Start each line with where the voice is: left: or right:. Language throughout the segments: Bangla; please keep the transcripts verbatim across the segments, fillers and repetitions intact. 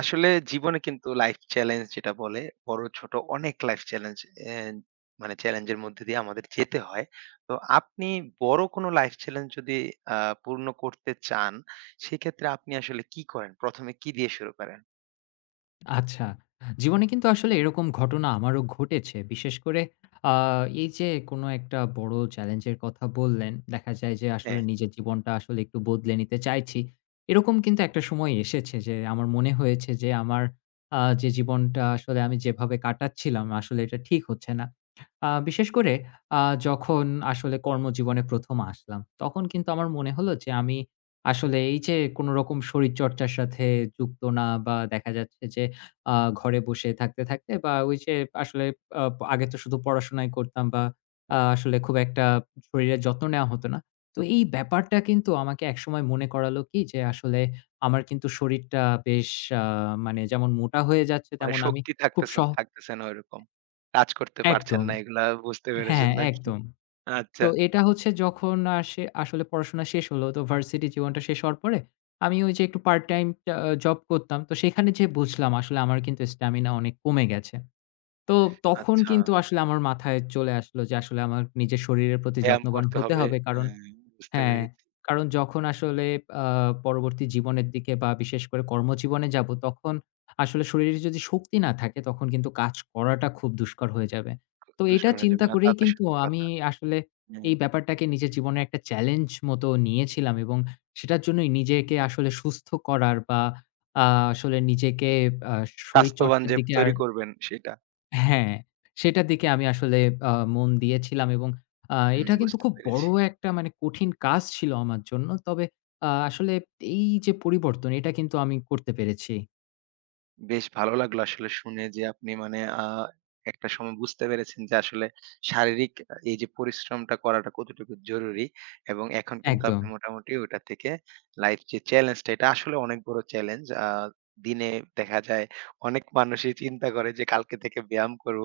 right: আসলে জীবনে কিন্তু লাইফ চ্যালেঞ্জ যেটা বলে, বড় ছোট অনেক লাইফ চ্যালেঞ্জ এন মানে চ্যালেঞ্জের মধ্যে দিয়ে আমাদের যেতে হয়। তো আপনি বড় কোনো লাইফ চ্যালেঞ্জ যদি আ পূর্ণ করতে চান, সেক্ষেত্রে আপনি আসলে কি করেন? ১ম এ কি দিয়ে শুরু করেন?
left: আচ্ছা। জীবনে কিন্তু আসলে এরকম ঘটনা আমারও ঘটেছে। বিশেষ করে আ এই যে কোনো একটা বড় চ্যালেঞ্জের কথা বললেন। দেখা যায় যে আসলে
right: হ্যাঁ,
left: নিজের জীবনটা আসলে একটু বদলে নিতে চাইছি। এরকম কিন্তু একটা সময় এসেছে যে আমার মনে হয়েছে যে আমার আ যে জীবনটা আসলে আমি যেভাবে কাটাচ্ছিলাম আসলে এটা ঠিক হচ্ছে না। আ বিশেষ করে আ যখন আসলে কর্মজীবনে প্রথম আসলাম, তখন কিন্তু আমার মনে হলো যে আমি আসলে এই যে কোনোরকম শরীরচর্চার সাথে যুক্ত না বা দেখা যাচ্ছে যে আ ঘরে বসে থাকতে, থাকতে বা ওই যে আসলে আ আগে তো শুধু পড়াশোনাই করতাম বা আ আসলে খুব একটা শরীরের যত্ন নেওয়া হতো না। তো এই ব্যাপারটা কিন্তু আমাকে একসময় মনে করালো কি যে আসলে আমার কিন্তু শরীরটা বেশ আ মানে যেমন মোটা হয়ে যাচ্ছে
right: মানে
left: তেমন আমি
right: শক্তি
left: খুব
right: থাকতেছে
left: সহ
right: থাকতেছে না ওইরকম। কাজ করতে পারছেন
left: একদম।
right: না এগুলা বুঝতে
left: হ্যাঁ,
right: পেরেছেন নাকি?
left: একদম। তো
right: আচ্ছা,
left: এটা হচ্ছে যখন আসে আসলে পড়াশোনা শেষ হলো তো ভার্সিটি জীবনটা শেষ হওয়ার পরে আমি ওই যে একটু পার্ট টাইম আ জব করতাম। তো সেখানে যেয়ে বুঝলাম আসলে আমার কিন্তু স্ট্যামিনা অনেক কমে গেছে। তো তখন
right: আচ্ছা।
left: কিন্তু আসলে আমার মাথায় চলে আসলো যে আসলে আমার নিজের শরীরের প্রতি
right: ব্যায়াম
left: যত্নবান
right: করতে
left: হতে
right: হবে।
left: হবে। কারণ
right: হ্যাঁ, বুঝতে
left: হ্যাঁ,
right: পেরেছি।
left: কারণ যখন আসলে আ পরবর্তী জীবনের দিকে বা বিশেষ করে কর্মজীবনে যাব তখন আসলে শরীরে যদি শক্তি না থাকে তখন কিন্তু কাজ করাটা খুব দুষ্কর হয়ে যাবে। তো
right: দুষ
left: এটা
right: করা
left: চিন্তা
right: যাবে না। তা
left: করেই
right: তো
left: কিন্তু
right: সত্যি
left: আমি
right: কথা।
left: আসলে
right: হুম।
left: এই ব্যাপারটাকে নিজের জীবনে একটা চ্যালেঞ্জ মতো নিয়েছিলাম এবং সেটার জন্যই নিজেকে আসলে সুস্থ করার বা আ আসলে নিজেকে আ
right: স্বাস্থ্যবান
left: শরীরচর্চার
right: যে
left: দিকে আর
right: তৈরি করবেন সেটা।
left: হ্যাঁ, সেটার দিকে আমি আসলে আ মন দিয়েছিলাম এবং আ
right: হুম,
left: এটা কিন্তু
right: বুঝতে
left: খুব বড়
right: পেরেছি।
left: একটা মানে কঠিন কাজ ছিল আমার জন্য। তবে আ আসলে এই যে পরিবর্তন এটা কিন্তু আমি করতে পেরেছি।
right: বেশ ভালো লাগলো আসলে শুনে যে আপনি মানে আ একটা সময় বুঝতে পেরেছেন যে আসলে শারীরিক আ এই যে পরিশ্রমটা করাটা কতটুকু জরুরি, এবং এখন কিন্তু
left: একদম।
right: আপনি মোটামুটি ওটা থেকে লাইফ যে চ্যালেঞ্জটা এটা আসলে অনেক বড় চ্যালেঞ্জ। আ দিনে দেখা যায় অনেক মানুষই চিন্তা করে যে কালকে থেকে ব্যায়াম করব।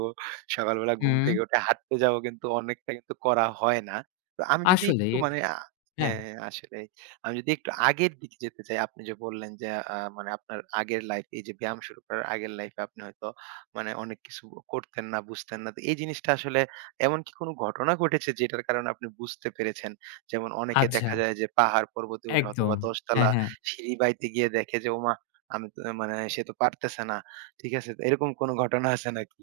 right: সকালবেলা ঘুম
left: হুম,
right: থেকে উঠে হাঁটতে যাবো কিন্তু অনেকটা কিন্তু করা হয় না। তো আমি যদি
left: আসলে
right: একটু মানে আ
left: হ্যাঁ,
right: হ্যাঁ, আসলে আমি যদি একটু আগের দিকে যেতে চাই, আপনি যে বললেন যে আ মানে আপনার আগের লাইফ এই যে ব্যায়াম শুরু করার আগের লাইফে আপনি হয়তো মানে অনেক কিছু করতেন না, বুঝতেন না। তো এই জিনিসটা আসলে এমন কি কোনো ঘটনা ঘটেছে যেটার কারণে আপনি বুঝতে পেরেছেন? যেমন অনেকে
left: আচ্ছা,
right: দেখা যায় যে পাহাড় পর্বতে উঠা
left: একদম।
right: অথবা দশ
left: হ্যাঁ,
right: তলা
left: হ্যাঁ।
right: সিঁড়ি বাইতে গিয়ে দেখে যে ওমা! আমি তো মানে সে তো পারতেছে না। ঠিক আছে? তো এরকম কোনো ঘটনা আছে নাকি?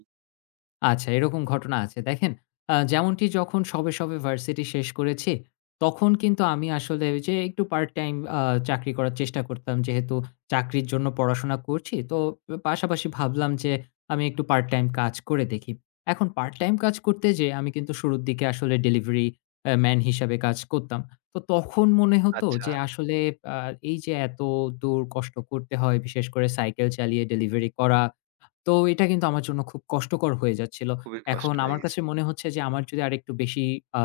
left: আচ্ছা, এরকম ঘটনা আছে। দেখেন, আ যেমনটি যখন সবে, সবে ভার্সিটি শেষ করেছি, তখন কিন্তু আমি আসলে ওই যে একটু পার্ট টাইম আ চাকরি করার চেষ্টা করতাম। যেহেতু চাকরির জন্য পড়াশোনা করছি, তো পাশাপাশি ভাবলাম যে আমি একটু পার্ট টাইম কাজ করে দেখি। এখন পার্ট টাইম কাজ করতে যেয়ে আমি কিন্তু শুরুর দিকে আসলে ডেলিভারি আ ম্যান হিসাবে কাজ করতাম। তো তখন মনে হতো
right: আচ্ছা,
left: যে আসলে আ এই যে এত দূর কষ্ট করতে হয়, বিশেষ করে সাইকেল চালিয়ে ডেলিভারি করা তো এটা কিন্তু আমার জন্য খুব কষ্টকর হয়ে যাচ্ছিল।
right: খুবই কষ্ট
left: এখন
right: হয়ে
left: আমার কাছে
right: গেছে।
left: মনে হচ্ছে যে আমার যদি আরেকটু বেশি আ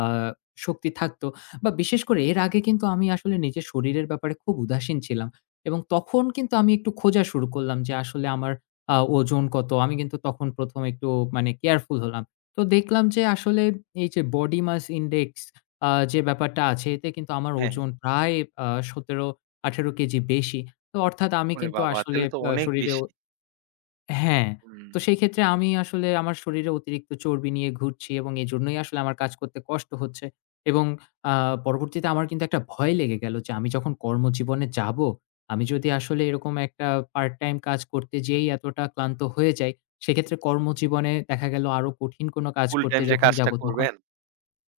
left: শক্তি থাকতো বা বিশেষ করে এর আগে কিন্তু আমি আসলে নিজের শরীরের ব্যাপারে খুব উদাসীন ছিলাম এবং তখন কিন্তু আমি একটু খোঁজা শুরু করলাম যে আসলে আমার আ ওজন কত? আমি কিন্তু তখন প্রথম একটু মানে কেয়ারফুল হলাম। তো দেখলাম যে আসলে এই যে বডি মাস ইনডেক্স আ যে ব্যাপারটা আছে এতে কিন্তু আমার
right: হ্যাঁ, হ্যাঁ।
left: ওজন প্রায় আ সতেরো আঠারো কেজি বেশি। তো অর্থাৎ আমি
right: ওরে
left: কিন্তু
right: বাবা!
left: আসলে
right: তাহলে তো
left: আ
right: অনেক
left: শরীরে
right: বেশি।
left: হ্যাঁ,
right: হুম,
left: তো সেই ক্ষেত্রে আমি আসলে আমার শরীরে অতিরিক্ত চর্বি নিয়ে ঘুরছি এবং এজন্যই আসলে আমার কাজ করতে কষ্ট হচ্ছে এবং আ পরবর্তীতে আমার কিন্তু একটা ভয় লেগে গেল যে আমি যখন কর্মজীবনে যাব, আমি যদি আসলে এরকম একটা পার্ট টাইম কাজ করতে যেয়েই এতটা ক্লান্ত হয়ে যাই, সেক্ষেত্রে কর্মজীবনে দেখা গেল আরো কঠিন কোনো কাজ
right: ফুল
left: করতে
right: টাইম যে
left: যখন
right: কাজটা
left: যাব তখন
right: করবেন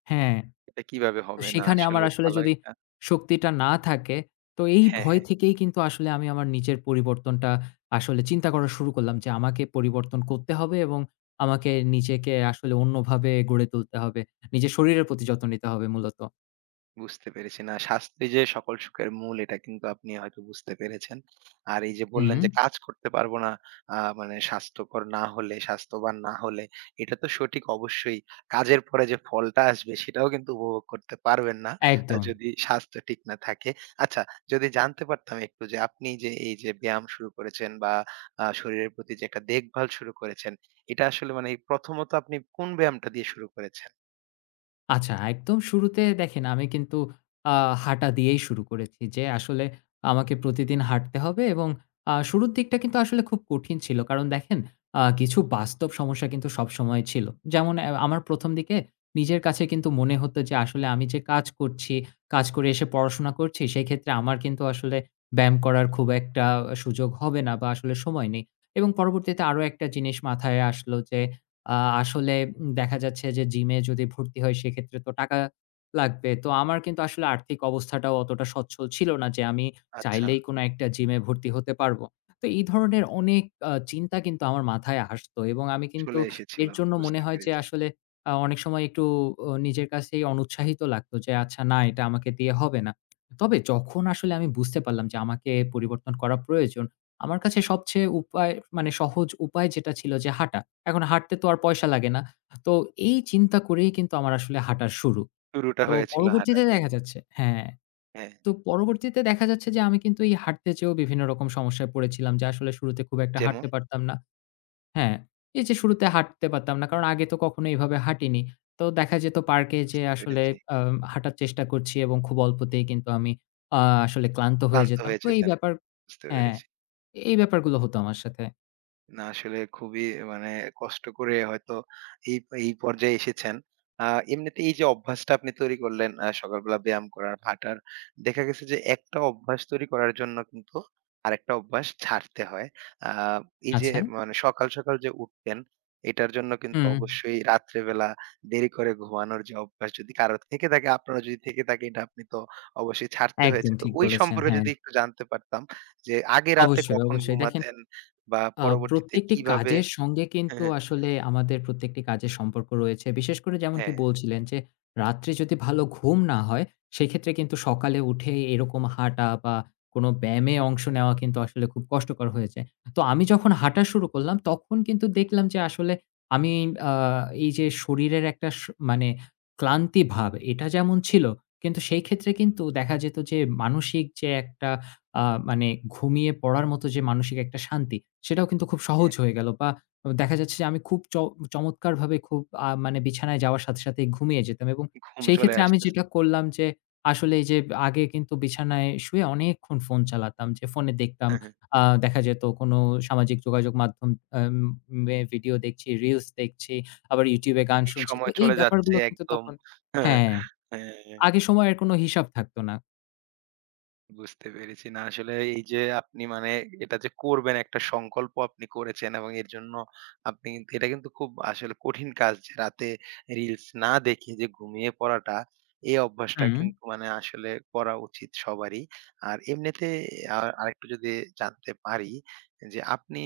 left: হ্যাঁ।
right: এটা কিভাবে
left: তো
right: হবে না
left: সেখানে আমার
right: আসলে
left: আসলে
right: ভালো
left: যদি
right: একটা
left: শক্তিটা না থাকে, তো এই
right: হ্যাঁ,
left: ভয়
right: হ্যাঁ,
left: থেকেই কিন্তু আসলে আমি আমার নিজের পরিবর্তনটা আসলে চিন্তা করা শুরু করলাম যে আমাকে পরিবর্তন করতে হবে এবং আমাকে নিজেকে আসলে অন্যভাবে গড়ে তুলতে হবে। নিজের শরীরের প্রতি যত্ন নিতে হবে মূলত।
right: বুঝতে পেরেছি। না স্বাস্থ্যই যে সকল সুখের মূল এটা কিন্তু আপনি হয়তো বুঝতে পেরেছেন। আর এই যে
left: হুম,
right: বললেন যে কাজ করতে পারবো না, আ মানে স্বাস্থ্যকর না হলে, স্বাস্থ্যবান না হলে এটা তো সঠিক অবশ্যই। কাজের পরে যে ফলটা আসবে সেটাও কিন্তু উপভোগ করতে পারবেন না আ
left: একদম।
right: যদি স্বাস্থ্য ঠিক না থাকে। আচ্ছা, যদি জানতে পারতাম একটু যে আপনি যে এই যে ব্যায়াম শুরু করেছেন বা আ শরীরের প্রতি যে একটা দেখভাল শুরু করেছেন, এটা আসলে মানে প্রথমত আপনি কোন ব্যায়ামটা দিয়ে শুরু করেছেন?
left: আচ্ছা, একদম শুরুতে দেখেন আমি কিন্তু আ হাঁটা দিয়েই শুরু করেছি যে আসলে আমাকে প্রতিদিন হাঁটতে হবে এবং আ শুরুর দিকটা কিন্তু আসলে খুব কঠিন ছিল। কারণ দেখেন আ কিছু বাস্তব সমস্যা কিন্তু সবসময় ছিল। যেমন অ্যা আমার প্রথম দিকে নিজের কাছে কিন্তু মনে হতো যে আসলে আমি যে কাজ করছি, কাজ করে এসে পড়াশোনা করছি সেক্ষেত্রে আমার কিন্তু আসলে ব্যায়াম করার খুব একটা সুযোগ হবে না বা আসলে সময় নেই। এবং পরবর্তীতে আরো একটা জিনিস মাথায় আসলো যে আ আসলে উম দেখা যাচ্ছে যে জিমে যদি ভর্তি হই সেক্ষেত্রে তো টাকা লাগবে। তো আমার কিন্তু আসলে আর্থিক অবস্থাটাও অতটা সচ্ছল ছিল না যে আমি
right: আচ্ছা,
left: চাইলেই কোনো একটা জিমে ভর্তি হতে পারব। তো এই ধরনের অনেক আ চিন্তা কিন্তু আমার মাথায় আসতো এবং আমি কিন্তু
right: চলে এসেছিল।
left: এর জন্য মনে
right: বুঝতে
left: হয় যে
right: পেরেছি।
left: আসলে আ অনেক সময় একটু ও নিজের কাছেই অনুৎসাহিত লাগতো যে আচ্ছা না এটা আমাকে দিয়ে হবে না। তবে যখন আসলে আমি বুঝতে পারলাম যে আমাকে পরিবর্তন করা প্রয়োজন, আমার কাছে সবচেয়ে উপায় মানে সহজ উপায় যেটা ছিল যে হাঁটা। এখন হাঁটতে তো আর পয়সা লাগে না। তো এই চিন্তা করেই কিন্তু আমার আসলে হাঁটা শুরু।
right: শুরুটা
left: তো
right: হয়েছিল হাঁটা
left: পরবর্তীতে
right: দিয়ে।
left: দেখা যাচ্ছে হ্যাঁ,
right: হ্যাঁ,
left: তো পরবর্তীতে দেখা যাচ্ছে যে আমি কিন্তু এই হাঁটতে যেয়েও বিভিন্ন রকম সমস্যায় পড়েছিলাম যে আসলে শুরুতে খুব একটা
right: যেমন?
left: হাঁটতে পারতাম না। হ্যাঁ, এই যে শুরুতে হাঁটতে পারতাম না কারণ আগে তো কখনো এভাবে হাঁটিনি। তো দেখা যেত পার্কে যেয়ে
right: বুঝতে
left: আসলে
right: পেরেছি।
left: আম হাঁটার চেষ্টা করছি এবং খুব অল্পতেই কিন্তু আমি আ আসলে ক্লান্ত হয়ে
right: ক্লান্ত
left: যেতাম।
right: হয়ে
left: তো এই
right: যেতেন।
left: ব্যাপার
right: বুঝতে
left: হ্যাঁ,
right: পেরেছি।
left: এই ব্যাপারগুলো হতো আমার সাথে।
right: না আসলে খুবই মানে কষ্ট করে হয়তো এই এই পর্যায়ে এসেছেন। আ এমনিতে এই যে অভ্যাসটা আপনি তৈরি করলেন, আ সকালবেলা ব্যায়াম করার, হাঁটার, দেখা গেছে যে একটা অভ্যাস তৈরি করার জন্য কিন্তু আরেকটা অভ্যাস ছাড়তে হয়। আ এই যে
left: আচ্ছা।
right: মানে সকাল, সকাল যে উঠতেন এটার জন্য কিন্তু
left: হুম,
right: অবশ্যই রাত্রেবেলা দেরি করে ঘুমানোর যে অভ্যাস যদি কারো থেকে থাকে, আপনারও যদি থেকে থাকে এটা আপনি তো অবশ্যই ছাড়তে হয়েছে।
left: একদম
right: তো
left: ঠিক
right: ওই
left: বলেছেন।
right: সম্পর্কে
left: হ্যাঁ।
right: যদি একটু জানতে পারতাম যে আগে রাতে
left: অবশ্যই,
right: কখন
left: অবশ্যই। দেখেন
right: ঘুমাতেন বা
left: আ
right: পরবর্তীতে
left: প্রত্যেকটি
right: কিভাবে
left: কাজের সঙ্গে
right: হ্যাঁ,
left: কিন্তু
right: হ্যাঁ,
left: আসলে আমাদের প্রত্যেকটি কাজের সম্পর্ক রয়েছে। বিশেষ করে যেমনটি
right: হ্যাঁ,
left: বলছিলেন যে, রাত্রে যদি ভালো ঘুম না হয়, সেক্ষেত্রে কিন্তু সকালে উঠে এরকম হাঁটা বা কোনো ব্যায়ামে অংশ নেওয়া কিন্তু আসলে খুব কষ্টকর হয়েছে। তো আমি যখন হাঁটা শুরু করলাম, তখন কিন্তু দেখলাম যে আসলে আমি আ এই যে শরীরের একটা স মানে ক্লান্তি ভাব, এটা যেমন ছিল, কিন্তু সেই ক্ষেত্রে কিন্তু দেখা যেত যে মানসিক যে একটা আ মানে ঘুমিয়ে পড়ার মতো যে মানসিক একটা শান্তি, সেটাও কিন্তু খুব সহজ
right: হ্যাঁ,
left: হয়ে গেল বা দেখা যাচ্ছে যে আমি খুব চ চমৎকারভাবে খুব আ মানে বিছানায় যাওয়ার সাথে, সাথেই ঘুমিয়ে যেতাম এবং
right: ঘুম
left: সেই
right: চলে
left: ক্ষেত্রে আমি
right: আসতেছে।
left: যেটা করলাম যে আসলে এই যে আগে কিন্তু বিছানায় শুয়ে অনেকক্ষণ ফোন চালাতাম। যে ফোনে দেখতাম
right: হ্যাঁ, হ্যাঁ,
left: আ দেখা যেত কোনো সামাজিক যোগাযোগ মাধ্যম আম মে ভিডিও দেখছি, রিলস দেখছি, আবার YouTube এ গান
right: এই
left: শুনছি। তো
right: সময়
left: এই
right: চলে যাচ্ছে
left: ব্যাপারগুলো কিন্তু
right: একদম
left: তখন,
right: হ্যাঁ,
left: হ্যাঁ,
right: হ্যাঁ, হ্যাঁ, হ্যাঁ,
left: আগে সময়ের কোনো হিসাব থাকতো না।
right: বুঝতে পেরেছি। না আসলে এই যে আপনি মানে এটা যে করবেন একটা সংকল্প আপনি করেছেন এবং এর জন্য আপনি কিন্তু এটা কিন্তু খুব আসলে কঠিন কাজ যে রাতে রিলস না দেখে যে ঘুমিয়ে পড়াটা, এই অভ্যাসটা
left: হুম,
right: কিন্তু মানে আসলে করা উচিত সবারই। আর এমনিতে আ আরেকটু যদি জানতে পারি যে আপনি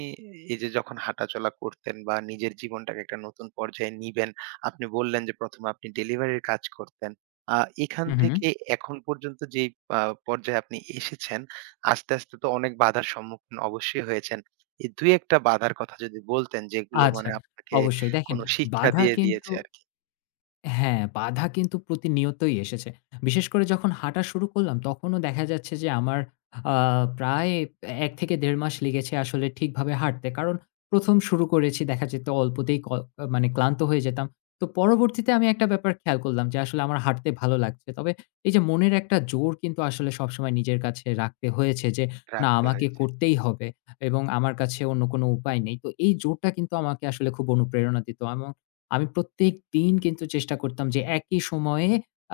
right: এই যে যখন হাঁটাচলা করতেন বা নিজের জীবনটাকে একটা নতুন পর্যায়ে নিবেন, আপনি বললেন যে ১ম এ আপনি ডেলিভারির কাজ করতেন। আ এখান
left: হু, হু।
right: থেকে এখন পর্যন্ত যেই আ পর্যায়ে আপনি এসেছেন, আস্তে, আস্তে তো অনেক বাধার সম্মুখীন অবশ্যই হয়েছেন। এই দুই এক টা বাধার কথা যদি বলতেন যেগুলো
left: আচ্ছা,
right: মানে আপনাকে
left: অবশ্যই। দেখেন
right: কোনো শিক্ষা
left: বাধা
right: দিয়ে
left: কিন্তু
right: দিয়েছে আরকি।
left: হ্যাঁ, বাধা কিন্তু প্রতিনিয়তই এসেছে। বিশেষ করে যখন হাঁটা শুরু করলাম তখনও দেখা যাচ্ছে যে আমার আ প্রায় এক থেকে দেড় মাস লেগেছে আসলে ঠিকভাবে হাঁটতে। কারণ প্রথম শুরু করেছি দেখা যেত অল্পতেই ক মানে ক্লান্ত হয়ে যেতাম। তো পরবর্তীতে আমি একটা ব্যাপার খেয়াল করলাম যে আসলে আমার হাঁটতে ভালো লাগছে। তবে এই যে মনের একটা জোর কিন্তু আসলে সবসময় নিজের কাছে রাখতে হয়েছে যে না
right: রাখতে
left: আমাকে
right: হয়েছে।
left: করতেই হবে এবং আমার কাছে অন্য কোনো উপায় নেই। তো এই জোরটা কিন্তু আমাকে আসলে খুব অনুপ্রেরণা দিত। আমা আমি প্রত্যেকদিন কিন্তু চেষ্টা করতাম যে একই সময়ে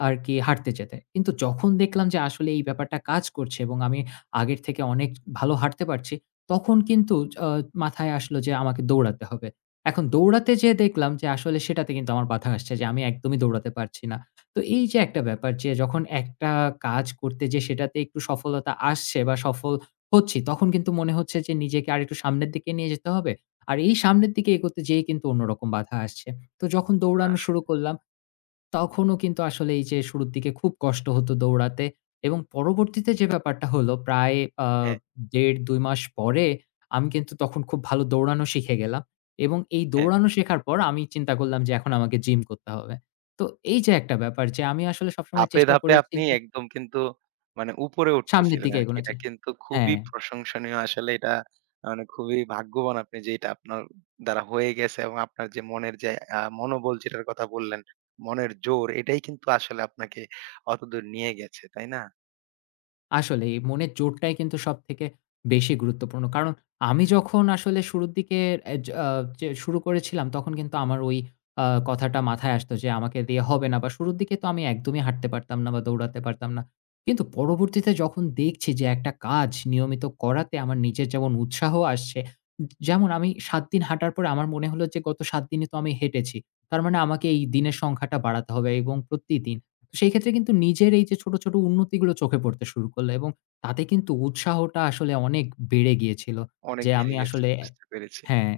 left: আরকি হাঁটতে যেতে। কিন্তু যখন দেখলাম যে আসলে এই ব্যাপারটা কাজ করছে এবং আমি আগের থেকে অনেক ভালো হাঁটতে পারছি, তখন কিন্তু আ মাথায় আসলো যে আমাকে দৌড়াতে হবে। এখন দৌড়াতে যেয়ে দেখলাম যে আসলে সেটাতে কিন্তু আমার বাধা আসছে যে আমি একদমই দৌড়াতে পারছি না। তো এই যে একটা ব্যাপার যে যখন একটা কাজ করতে যেয়ে সেটাতে একটু সফলতা আসছে বা সফল হচ্ছি, তখন কিন্তু মনে হচ্ছে যে নিজেকে আরেকটু সামনের দিকে নিয়ে যেতে হবে। আর এই সামনের দিকে এগোতে যেয়েই কিন্তু অন্যরকম বাধা আসছে। তো যখন
right: না
left: দৌড়ানো
right: আসলে
left: শুরু করলাম, তখনও কিন্তু আসলে এই যে শুরুর দিকে খুব কষ্ট হতো দৌড়াতে এবং পরবর্তীতে যে ব্যাপারটা হলো প্রায় আ
right: হ্যাঁ,
left: দেড়-দুই মাস পরে আমি কিন্তু তখন খুব ভালো দৌড়ানো শিখে গেলাম এবং এই
right: হ্যাঁ।
left: দৌড়ানো শেখার পর আমি চিন্তা করলাম যে এখন আমাকে জিম করতে হবে। তো এই যে একটা ব্যাপার যে আমি আসলে সবসময়
right: ধাপে,
left: চেষ্টা
right: ধাপে
left: করেছি
right: আপনি
left: যে
right: একদম কিন্তু মানে উপরে
left: সামনের
right: উঠতেছিলেন
left: দিকে
right: আরকি।
left: এগোনো
right: এটা
left: জি।
right: কিন্তু খুবই
left: হ্যাঁ।
right: প্রশংসনীয়। আসলে এটা মানে খুবই ভাগ্যবান আপনি যে এটা আপনার দ্বারা হয়ে গেছে, এবং আপনার যে মনের যে আ মনোবল যেটার কথা বললেন, মনের জোর এটাই কিন্তু আসলে আপনাকে অতদূর নিয়ে গেছে, তাই না?
left: আসলেই মনের জোরটাই কিন্তু সবথেকে বেশি গুরুত্বপূর্ণ। কারণ আমি
right: হুম,
left: যখন আসলে শুরুর দিকে এ য আ যে শুরু করেছিলাম তখন কিন্তু আমার ওই আ কথাটা মাথায় আসতো যে আমাকে দিয়ে হবে না বা শুরুর দিকে তো আমি একদমই হাঁটতে পারতাম না বা দৌড়াতে পারতাম না। কিন্তু পরবর্তীতে যখন দেখছি যে একটা কাজ নিয়মিত করাতে আমার নিজের যেমন উৎসাহ আসছে, যেমন আমি সাত দিন হাঁটার পরে আমার মনে হলো যে গত সাত দিনে তো আমি হেঁটেছি। তার মানে আমাকে এই দিনের সংখ্যাটা বাড়াতে হবে এবং প্রতিদিন। তো সেই ক্ষেত্রে কিন্তু নিজের এই যে ছোট, ছোট উন্নতিগুলো চোখে পড়তে শুরু করল এবং তাতে কিন্তু উৎসাহটা আসলে অনেক বেড়ে গিয়েছিল।
right: অনেক
left: যে আমি
right: বেড়ে গেছে,
left: আসলে
right: বুঝতে পেরেছি।
left: হ্যাঁ,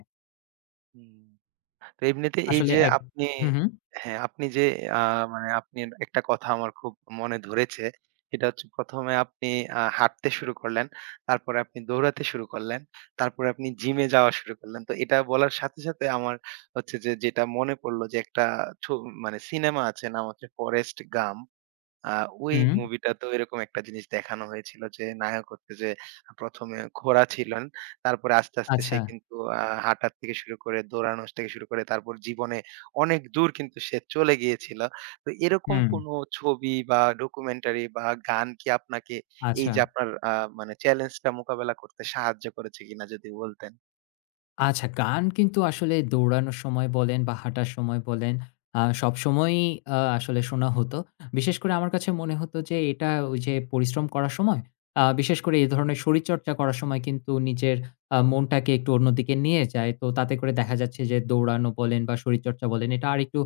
right: হুম। তো এমনিতে এই
left: আসলে
right: যে
left: এক
right: আপনি
left: হুম, হুম,
right: হ্যাঁ, আপনি যে আ মানে আপনি একটা কথা আমার খুব মনে ধরেছে। সেটা হচ্ছে ১ম এ আপনি আ হাঁটতে শুরু করলেন। তারপরে আপনি দৌড়াতে শুরু করলেন। তারপরে আপনি জিমে যাওয়া শুরু করলেন। তো এটা বলার সাথে, সাথে আমার হচ্ছে যে যেটা মনে পড়ল যে একটা ছো মানে সিনেমা আছে নাম হচ্ছে 'ফরেস্ট গাম্প'। আ ওই
left: হুম,
right: মুভিটাতেও এরকম একটা জিনিস দেখানো হয়েছিল যে, নায়ক হচ্ছে যে ১ম এ ঘোড়া ছিলেন। তারপরে আস্তে, আস্তে
left: আচ্ছা,
right: সে কিন্তু আ হাঁটার থেকে শুরু করে, দৌড়ানো থেকে শুরু করে তারপর জীবনে অনেক দূর কিন্তু সে চলে গিয়েছিল। তো এরকম
left: হুম,
right: কোনো ছবি বা ডকুমেন্টারি বা গান কি আপনাকে এই
left: আচ্ছা।
right: যে আপনার আ মানে চ্যালেঞ্জটা মোকাবেলা করতে সাহায্য করেছে কিনা যদি বলতেন?
left: আচ্ছা, গান কিন্তু আসলে দৌড়ানোর সময় বলেন বা হাঁটার সময় বলেন, আ সবসময়ই আ আসলে শোনা হতো। বিশেষ করে আমার কাছে মনে হতো যে এটা ওই যে পরিশ্রম করার সময়, আ বিশেষ করে এই ধরনের শরীরচর্চা করার সময় কিন্তু নিজের আ মনটাকে একটু অন্যদিকে নিয়ে যায়। তো তাতে করে দেখা যাচ্ছে যে দৌড়ানো বলেন বা শরীরচর্চা বলেন এটা আরেকটু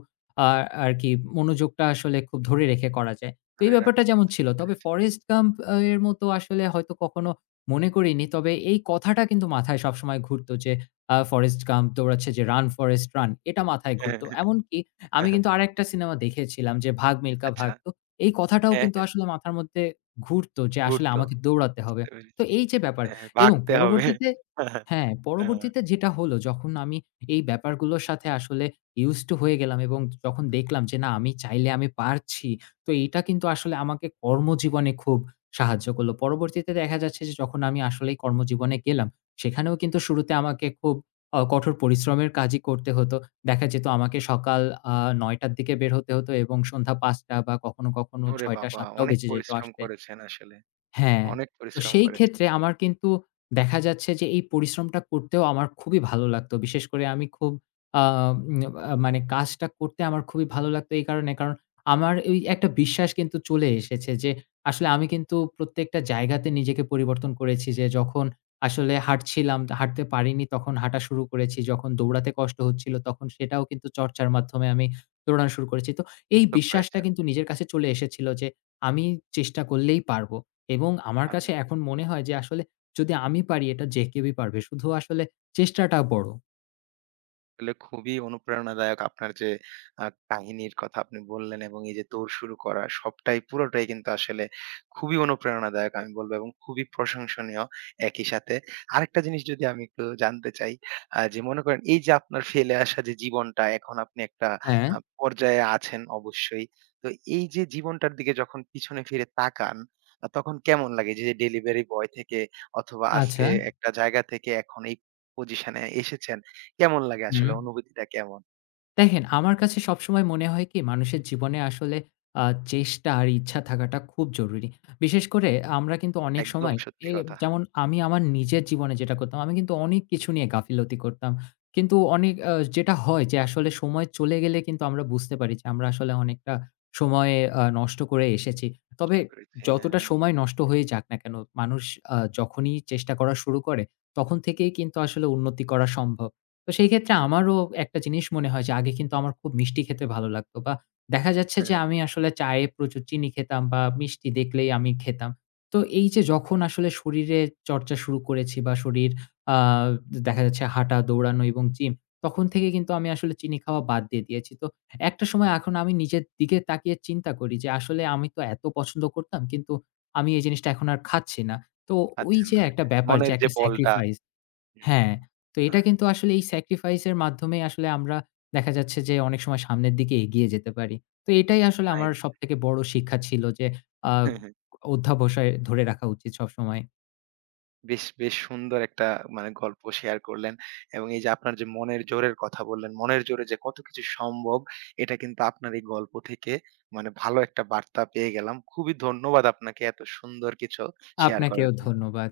left: আ আরকি মনোযোগটা আসলে খুব ধরে রেখে করা যায়। তো এই
right: ধরে রাখ
left: ব্যাপারটা যেমন ছিল।
right: বুঝতে
left: তবে
right: পেরেছি।
left: 'ফরেস্ট গাম্প' আ এর মতো আসলে হয়তো কখনো মনে করিনি। তবে এই কথাটা কিন্তু মাথায় সবসময় ঘুরতো যে আ 'ফরেস্ট গাম্প' দৌড়াচ্ছে যে 'রান ফরেস্ট রান' এটা মাথায়
right: হ্যাঁ,
left: ঘুরতো। এমনকি আমি
right: হ্যাঁ, হ্যাঁ।
left: কিন্তু আরেকটা সিনেমা দেখেছিলাম যে 'ভাগ মিল্খা
right: আচ্ছা।
left: ভাগ', তো এই কথাটাও
right: হ্যাঁ,
left: কিন্তু
right: হ্যাঁ।
left: আসলে মাথার মধ্যে ঘুরতো যে আসলে
right: ঘুরতো।
left: আমাকে দৌড়াতে
right: বুঝতে
left: হবে। তো
right: পেরেছি।
left: এই যে ব্যাপার
right: হ্যাঁ,
left: এবং
right: বাঁকতে হবে।
left: পরবর্তীতে হ্যাঁ,
right: হ্যাঁ।
left: পরবর্তীতে যেটা হলো যখন আমি এই ব্যাপারগুলোর সাথে আসলে ইউজড টু হয়ে গেলাম এবং যখন দেখলাম যে না আমি চাইলে আমি পারছি। তো এইটা কিন্তু আসলে আমাকে কর্মজীবনে খুব সাহায্য করলো। পরবর্তীতে দেখা যাচ্ছে যে যখন আমি আসলেই কর্মজীবনে গেলাম সেখানেও কিন্তু শুরুতে আমাকে খুব অ কঠোর পরিশ্রমের কাজই করতে হতো। দেখা যেত আমাকে সকাল আ নয় টার দিকে বের হতে হতো এবং সন্ধ্যা পাঁচটা বা কখনো, কখনো
right: ওরে
left: ছয়টা
right: বাবা!
left: সাতটা টাও
right: অনেক
left: বেজে যেত
right: পরিশ্রম
left: আসতে।
right: করেছেন আসলে।
left: হ্যাঁ,
right: অনেক
left: তো
right: পরিশ্রম
left: সেই
right: করেছেন।
left: ক্ষেত্রে আমার কিন্তু দেখা যাচ্ছে যে এই পরিশ্রমটা করতেও আমার খুবই ভালো লাগতো। বিশেষ করে আমি খুব আ উম আ মানে কাজটা করতে আমার খুবই ভালো লাগতো এই কারণে, কারণ আমার ওই একটা বিশ্বাস কিন্তু চলে এসেছে যে আসলে আমি কিন্তু প্রত্যেকটা জায়গাতে নিজেকে পরিবর্তন করেছি যে যখন আসলে হাঁটছিলাম, হাঁটতে পারিনি তখন হাঁটা শুরু করেছি। যখন দৌড়াতে কষ্ট হচ্ছিল তখন সেটাও কিন্তু চর্চার মাধ্যমে আমি দৌড়ানো শুরু করেছি। তো এই
right: তো
left: বিশ্বাসটা
right: করেছেন।
left: কিন্তু নিজের কাছে চলে এসেছিল যে আমি চেষ্টা করলেই পারব। এবং আমার
right: আর
left: কাছে এখন মনে হয় যে আসলে যদি আমি পারি এটা যে কেউই পারবে। শুধু আসলে চেষ্টাটা বড়।
right: আসলে খুবই অনুপ্রেরণাদায়ক আপনার যে আ কাহিনীর কথা আপনি বললেন, এবং এই যে দৌড় শুরু করা সবটাই পুরোটাই কিন্তু আসলে খুবই অনুপ্রেরণাদায়ক আমি বলব, এবং খুবই প্রশংসনীয় একই সাথে। আরেকটা জিনিস যদি আমি একটু জানতে চাই, আ যে মনে করেন এই যে আপনার ফেলে আসা যে জীবনটা এখন আপনি একটা
left: হ্যাঁ,
right: আ পর্যায়ে আছেন অবশ্যই। তো এই যে জীবনটার দিকে যখন পিছনে ফিরে তাকান আ তখন কেমন লাগে? যে ডেলিভারি বয় থেকে অথবা আজকে
left: আচ্ছা।
right: একটা জায়গা থেকে এখন এই পজিশনে এসেছেন। কেমন লাগে
left: হুম।
right: আসলে? অনুভূতিটা কেমন?
left: দেখেন, আমার কাছে সবসময় মনে হয় কি মানুষের জীবনে আসলে আ চেষ্টা আর ইচ্ছা থাকাটা খুব জরুরি। বিশেষ করে আমরা কিন্তু অনেক
right: একদম
left: সময়
right: সত্যি
left: এ
right: কথা।
left: যেমন আমি আমার নিজের জীবনে যেটা করতাম, আমি কিন্তু অনেক কিছু নিয়ে গাফিলতি করতাম। কিন্তু অনেক আ যেটা হয় যে আসলে সময় চলে গেলে কিন্তু আমরা বুঝতে পারি যে আমরা আসলে অনেকটা সময় আ নষ্ট করে এসেছি।
right: কষ্ট
left: তবে
right: করেছি। হ্যাঁ,
left: যতটা
right: হ্যাঁ।
left: সময় নষ্ট হয়ে যাক না কেন, মানুষ আ যখনই চেষ্টা করা শুরু করে তখন থেকেই কিন্তু আসলে উন্নতি করা সম্ভব। তো সেই ক্ষেত্রে আমারও একটা জিনিস মনে হয় যে আগে কিন্তু আমার খুব মিষ্টি খেতে ভালো লাগতো বা দেখা যাচ্ছে যে
right: হ্যাঁ,
left: আমি আসলে চায়ে প্রচুর চিনি খেতাম বা মিষ্টি দেখলেই আমি খেতাম। তো এই যে যখন আসলে শরীরে চর্চা শুরু করেছি বা শরীর আ দেখা যাচ্ছে হাঁটা, দৌড়ানো এবং জিম তখন থেকে কিন্তু আমি আসলে চিনি খাওয়া বাদ দিয়ে দিয়েছি। তো একটা সময় এখন আমি নিজের দিকে তাকিয়ে চিন্তা করি যে আসলে আমি তো এত পছন্দ করতাম কিন্তু আমি এই জিনিসটা এখন আর খাচ্ছি না। তো ওই
right: আচ্ছা,
left: যে
right: না,
left: একটা
right: হ্যাঁ।
left: ব্যাপার যে
right: মনের যে
left: একটা
right: বলটা।
left: স্যাক্রিফাইস, হ্যাঁ,
right: হুম।
left: তো
right: না,
left: এটা কিন্তু আসলে এই স্যাক্রিফাইস এর মাধ্যমেই আসলে আমরা দেখা যাচ্ছে যে অনেক সময় সামনের দিকে এগিয়ে যেতে পারি। তো এটাই আসলে
right: না,
left: আমার
right: একদম।
left: সবথেকে বড় শিক্ষা ছিল যে আ
right: হ্যাঁ, হ্যাঁ,
left: অধ্যাবসায় ধরে রাখা উচিত সবসময়।
right: বেশ, বেশ সুন্দর একটা মানে গল্প শেয়ার করলেন, এবং এই যে আপনার যে মনের জোরের কথা বললেন, মনের জোরে যে কত কিছু সম্ভব এটা কিন্তু আপনার এই গল্প থেকে মানে ভালো একটা বার্তা পেয়ে গেলাম। খুবই ধন্যবাদ আপনাকে এত সুন্দর কিছু শেয়ার
left: আপনাকেও
right: করার জন্য।
left: ধন্যবাদ।